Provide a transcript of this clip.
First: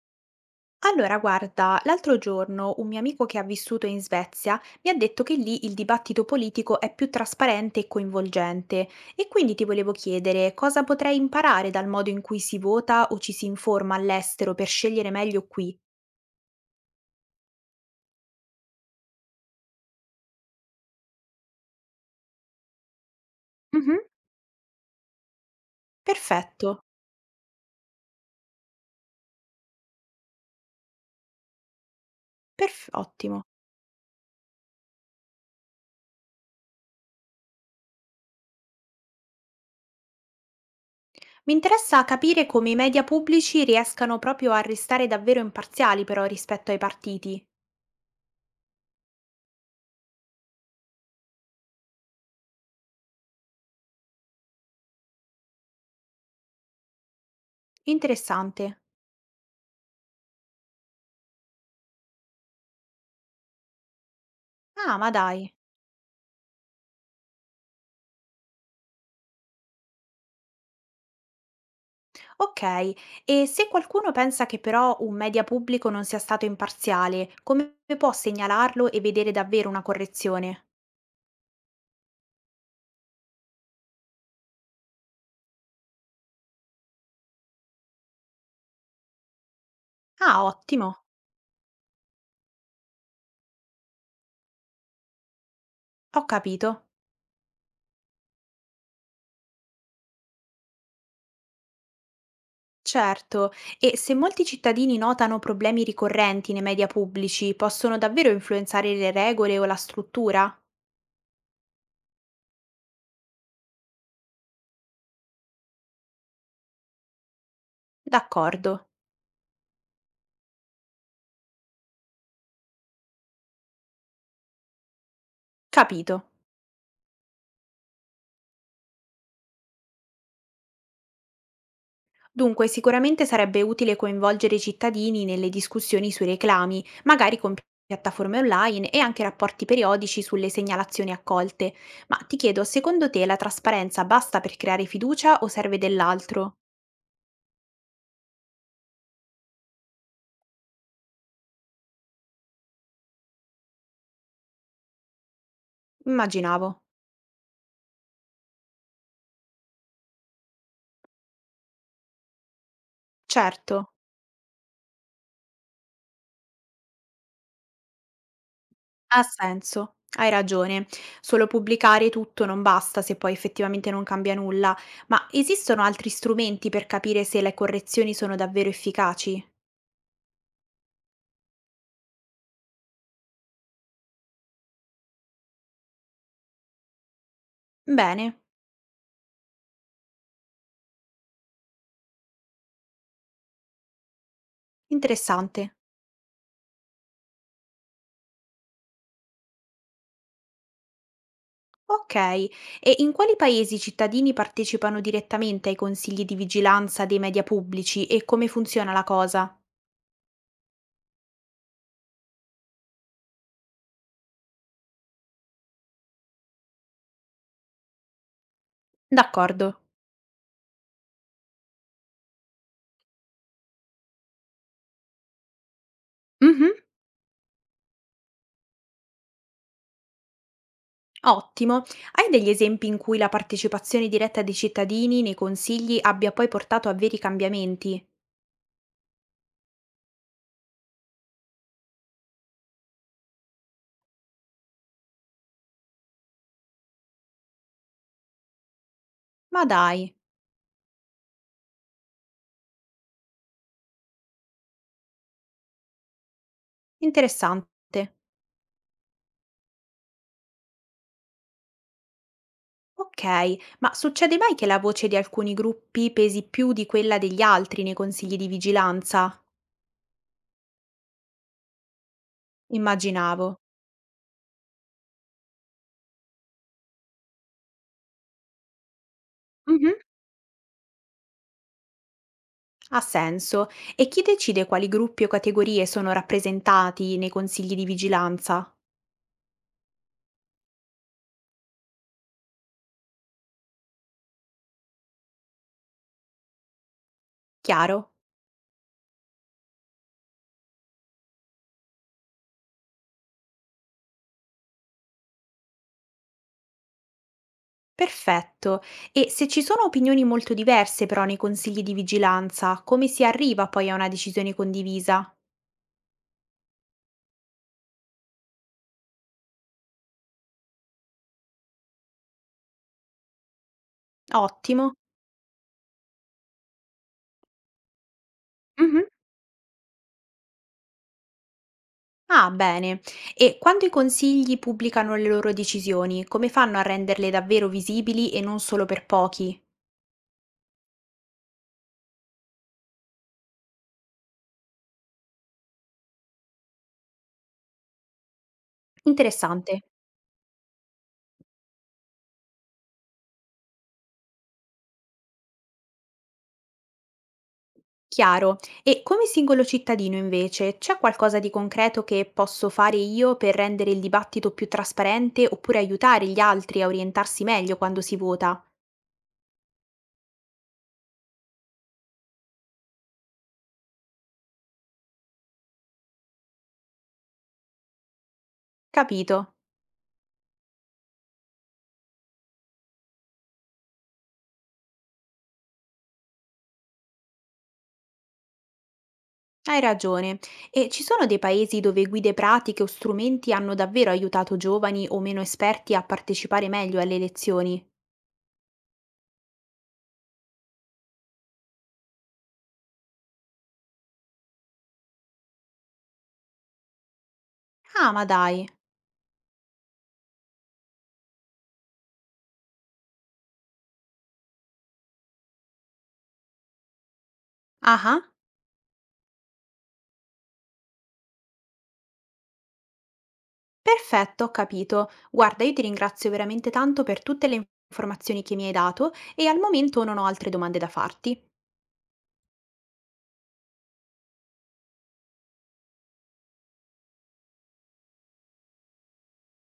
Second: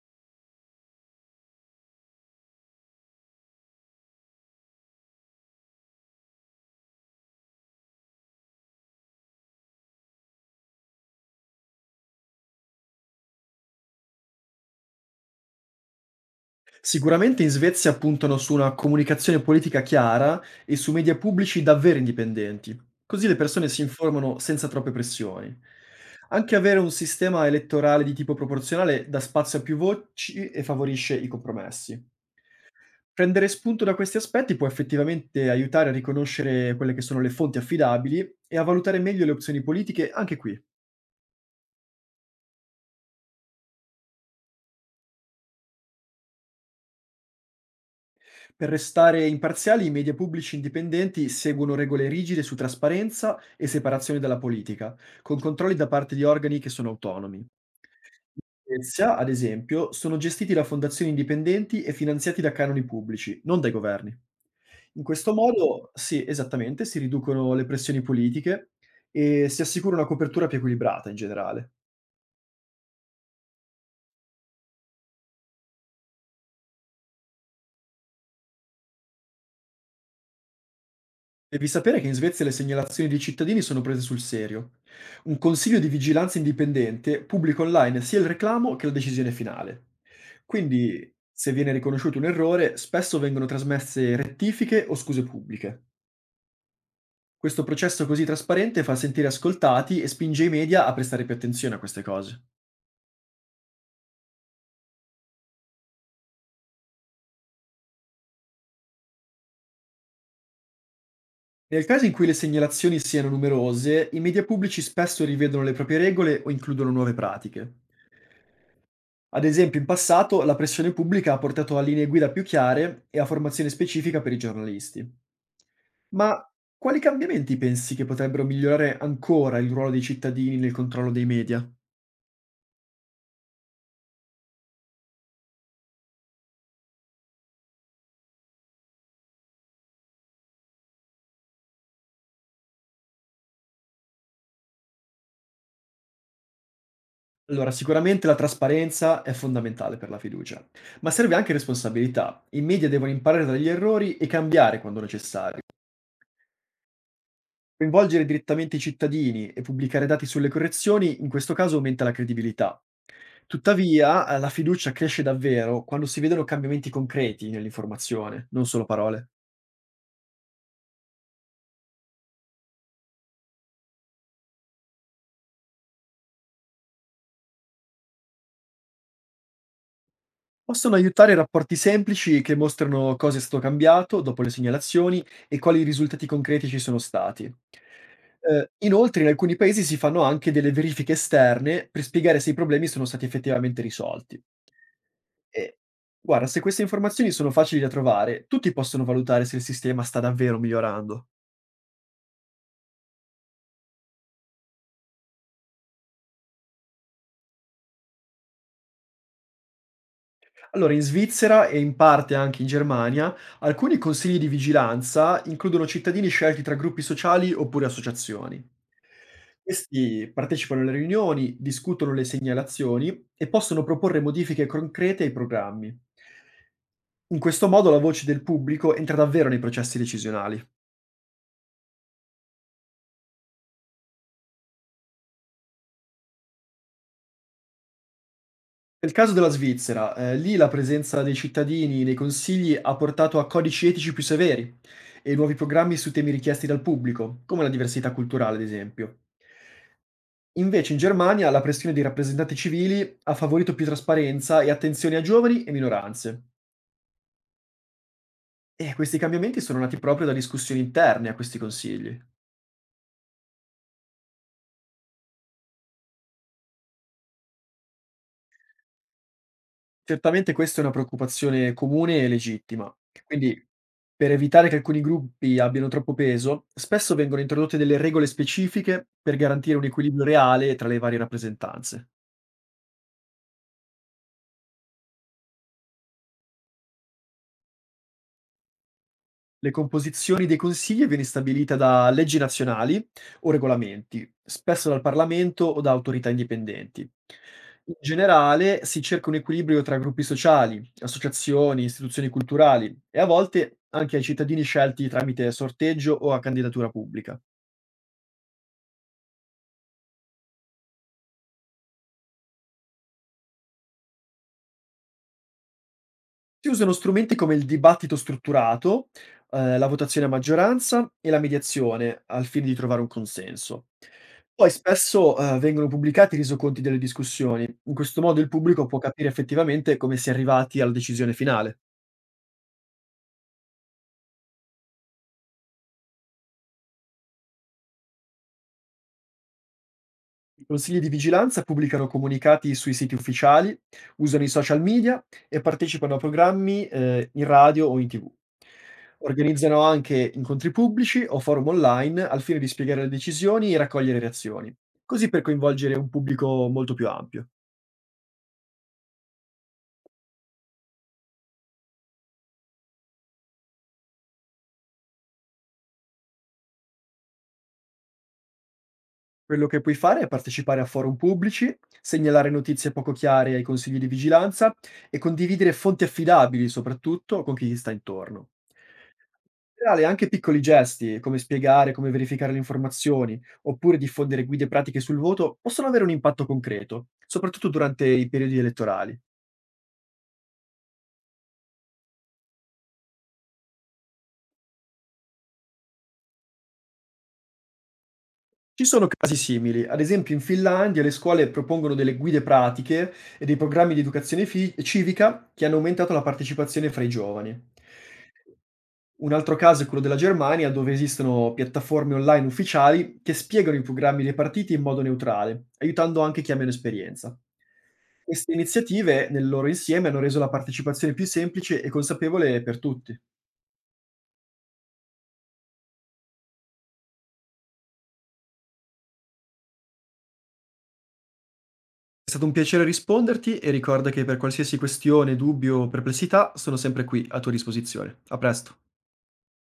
Allora, guarda, l'altro giorno un mio amico che ha vissuto in Svezia mi ha detto che lì il dibattito politico è più trasparente e coinvolgente e quindi ti volevo chiedere cosa potrei imparare dal modo in cui si vota o ci si informa all'estero per scegliere meglio qui. Sicuramente in Svezia puntano su una comunicazione politica chiara e su media pubblici davvero indipendenti, così le persone si Mhm. informano senza troppe pressioni. Anche avere Perfetto, un sistema elettorale di tipo proporzionale dà spazio a più voci e favorisce i compromessi. Ottimo. Prendere spunto da questi aspetti può effettivamente aiutare a riconoscere quelle che sono le fonti affidabili e a valutare meglio le opzioni politiche anche qui. Mi interessa capire come i media pubblici riescano proprio a restare davvero imparziali però rispetto ai partiti. Per restare imparziali, i media pubblici indipendenti seguono regole rigide su trasparenza e separazione dalla politica, con controlli da parte di organi che sono autonomi. In Interessante. Svezia, ad esempio, sono gestiti da fondazioni indipendenti e finanziati da canoni pubblici, non dai governi. Ah, In ma questo dai. modo, sì, esattamente, si riducono le pressioni politiche e si assicura una copertura più equilibrata in generale. Okay, e se qualcuno pensa che però un media pubblico non sia stato imparziale, come può segnalarlo e vedere davvero una correzione? Devi sapere che in Svezia le segnalazioni dei cittadini sono prese sul serio. Un consiglio di vigilanza indipendente pubblica online sia il reclamo che la decisione finale. Ah, ottimo, Quindi, se viene riconosciuto un errore, spesso vengono trasmesse rettifiche o scuse pubbliche. ho capito. Questo processo così trasparente fa sentire ascoltati e spinge i media a prestare più attenzione a queste cose. Certo, e se molti cittadini notano problemi ricorrenti nei media pubblici, possono davvero influenzare le regole o la struttura? Nel caso in cui le segnalazioni siano numerose, i media pubblici spesso rivedono le proprie regole o includono nuove pratiche. D'accordo, Ad esempio, in passato la pressione pubblica ha portato a linee guida più chiare e a formazione specifica per i giornalisti. capito. Ma quali cambiamenti pensi che potrebbero migliorare ancora il ruolo dei cittadini nel controllo dei media? Dunque, sicuramente sarebbe utile coinvolgere i cittadini nelle discussioni sui reclami, magari con piattaforme online e anche rapporti periodici sulle segnalazioni accolte. Ma ti chiedo, secondo te la trasparenza basta per creare fiducia o serve dell'altro? Allora, sicuramente la trasparenza è fondamentale per la fiducia, ma serve anche responsabilità. I media devono imparare dagli errori e cambiare quando necessario. Immaginavo. Coinvolgere direttamente i cittadini e pubblicare dati sulle correzioni in questo caso aumenta la credibilità. Certo, Tuttavia, la fiducia cresce davvero quando si vedono cambiamenti concreti nell'informazione, non solo ha parole. senso. Hai ragione, solo pubblicare tutto non basta se poi effettivamente non cambia nulla, ma esistono altri strumenti per capire se le correzioni sono davvero efficaci? Possono aiutare rapporti semplici che mostrano cosa è stato cambiato dopo le segnalazioni e quali risultati concreti ci sono stati. Bene, Inoltre, in alcuni paesi si fanno anche delle verifiche esterne per spiegare se i problemi sono stati effettivamente risolti. interessante. E guarda, se queste informazioni sono facili da trovare, tutti possono valutare se il sistema sta davvero migliorando. Okay. E in quali paesi i cittadini partecipano direttamente ai consigli di vigilanza dei media pubblici e come funziona la cosa? Allora, in Svizzera e in parte anche in Germania, alcuni consigli di vigilanza includono cittadini scelti tra gruppi sociali oppure associazioni. D'accordo. Questi partecipano alle riunioni, discutono le segnalazioni e possono proporre modifiche concrete ai programmi. Mh-mh. In questo modo la voce del pubblico entra davvero nei processi decisionali. Ottimo. Hai degli esempi in cui la partecipazione diretta dei cittadini nei consigli abbia poi portato a veri cambiamenti? Nel caso della Svizzera, lì la presenza dei cittadini nei consigli ha portato a codici etici più severi e nuovi programmi su temi richiesti dal pubblico, come la diversità culturale, ad esempio. Ma dai, Invece in Germania la pressione dei rappresentanti civili ha favorito più trasparenza e attenzione a giovani e minoranze. interessante. E questi cambiamenti sono nati proprio da discussioni interne a questi consigli. Okay, ma succede mai che la voce di alcuni gruppi pesi più di quella degli altri nei consigli di vigilanza? Certamente questa è una preoccupazione comune e legittima. Immaginavo. Quindi, per evitare che alcuni gruppi abbiano troppo peso, spesso vengono introdotte delle regole specifiche per garantire un Mh-mh. equilibrio reale tra le varie rappresentanze. Ha senso. E chi decide quali gruppi o categorie sono rappresentati nei consigli di vigilanza? Le composizioni dei consigli viene stabilita da leggi nazionali o regolamenti, spesso dal Parlamento o da autorità indipendenti. In Chiaro? generale si cerca un equilibrio tra gruppi sociali, associazioni, istituzioni culturali e a volte anche ai cittadini scelti tramite sorteggio o a candidatura pubblica. Perfetto. E se ci sono opinioni molto diverse però nei consigli di vigilanza, come si arriva poi a una decisione condivisa? Si usano strumenti come il dibattito strutturato, la votazione a maggioranza e la mediazione, al fine di trovare un consenso. Poi Ottimo. spesso, vengono pubblicati i resoconti delle discussioni. In questo modo il pubblico può Mhm. capire effettivamente come si è arrivati alla decisione finale. Ah, bene. E quando i consigli pubblicano le loro decisioni, come fanno a renderle davvero visibili e non solo per pochi? I consigli di vigilanza pubblicano comunicati sui siti ufficiali, usano i social media e partecipano a programmi, in radio o in TV. Organizzano Interessante. anche incontri pubblici o forum online al fine di spiegare le decisioni e raccogliere reazioni, così per coinvolgere un pubblico molto più ampio. Chiaro. E come singolo cittadino invece, c'è qualcosa di concreto che posso fare io per rendere il dibattito più trasparente oppure aiutare gli altri a orientarsi meglio quando si vota? Quello che puoi fare è partecipare a forum pubblici, segnalare notizie poco chiare ai consigli di vigilanza e condividere fonti affidabili, soprattutto con chi ti sta intorno. Capito, In generale, anche piccoli gesti, come spiegare, come verificare le informazioni, oppure diffondere guide pratiche sul voto, possono avere un impatto concreto, soprattutto durante i periodi elettorali. hai ragione. E ci sono dei paesi dove guide pratiche o strumenti hanno davvero aiutato giovani o meno esperti a partecipare meglio alle elezioni? Ci sono casi simili, ad esempio in Finlandia le scuole propongono delle guide pratiche e dei programmi di educazione civica che hanno aumentato la partecipazione fra i giovani. Ah, ma dai. Un altro caso è quello della Germania, dove esistono piattaforme online ufficiali che spiegano i programmi dei partiti in modo neutrale, aiutando anche chi ha meno esperienza. Ah, ah. Queste iniziative, nel loro insieme, hanno reso la partecipazione più semplice e consapevole per tutti. È Perfetto, ho capito. Guarda, io ti ringrazio veramente tanto per tutte le informazioni che mi hai dato e al momento non ho altre domande da farti. stato un piacere risponderti e ricorda che per qualsiasi questione, dubbio o perplessità sono sempre qui a tua disposizione. A presto.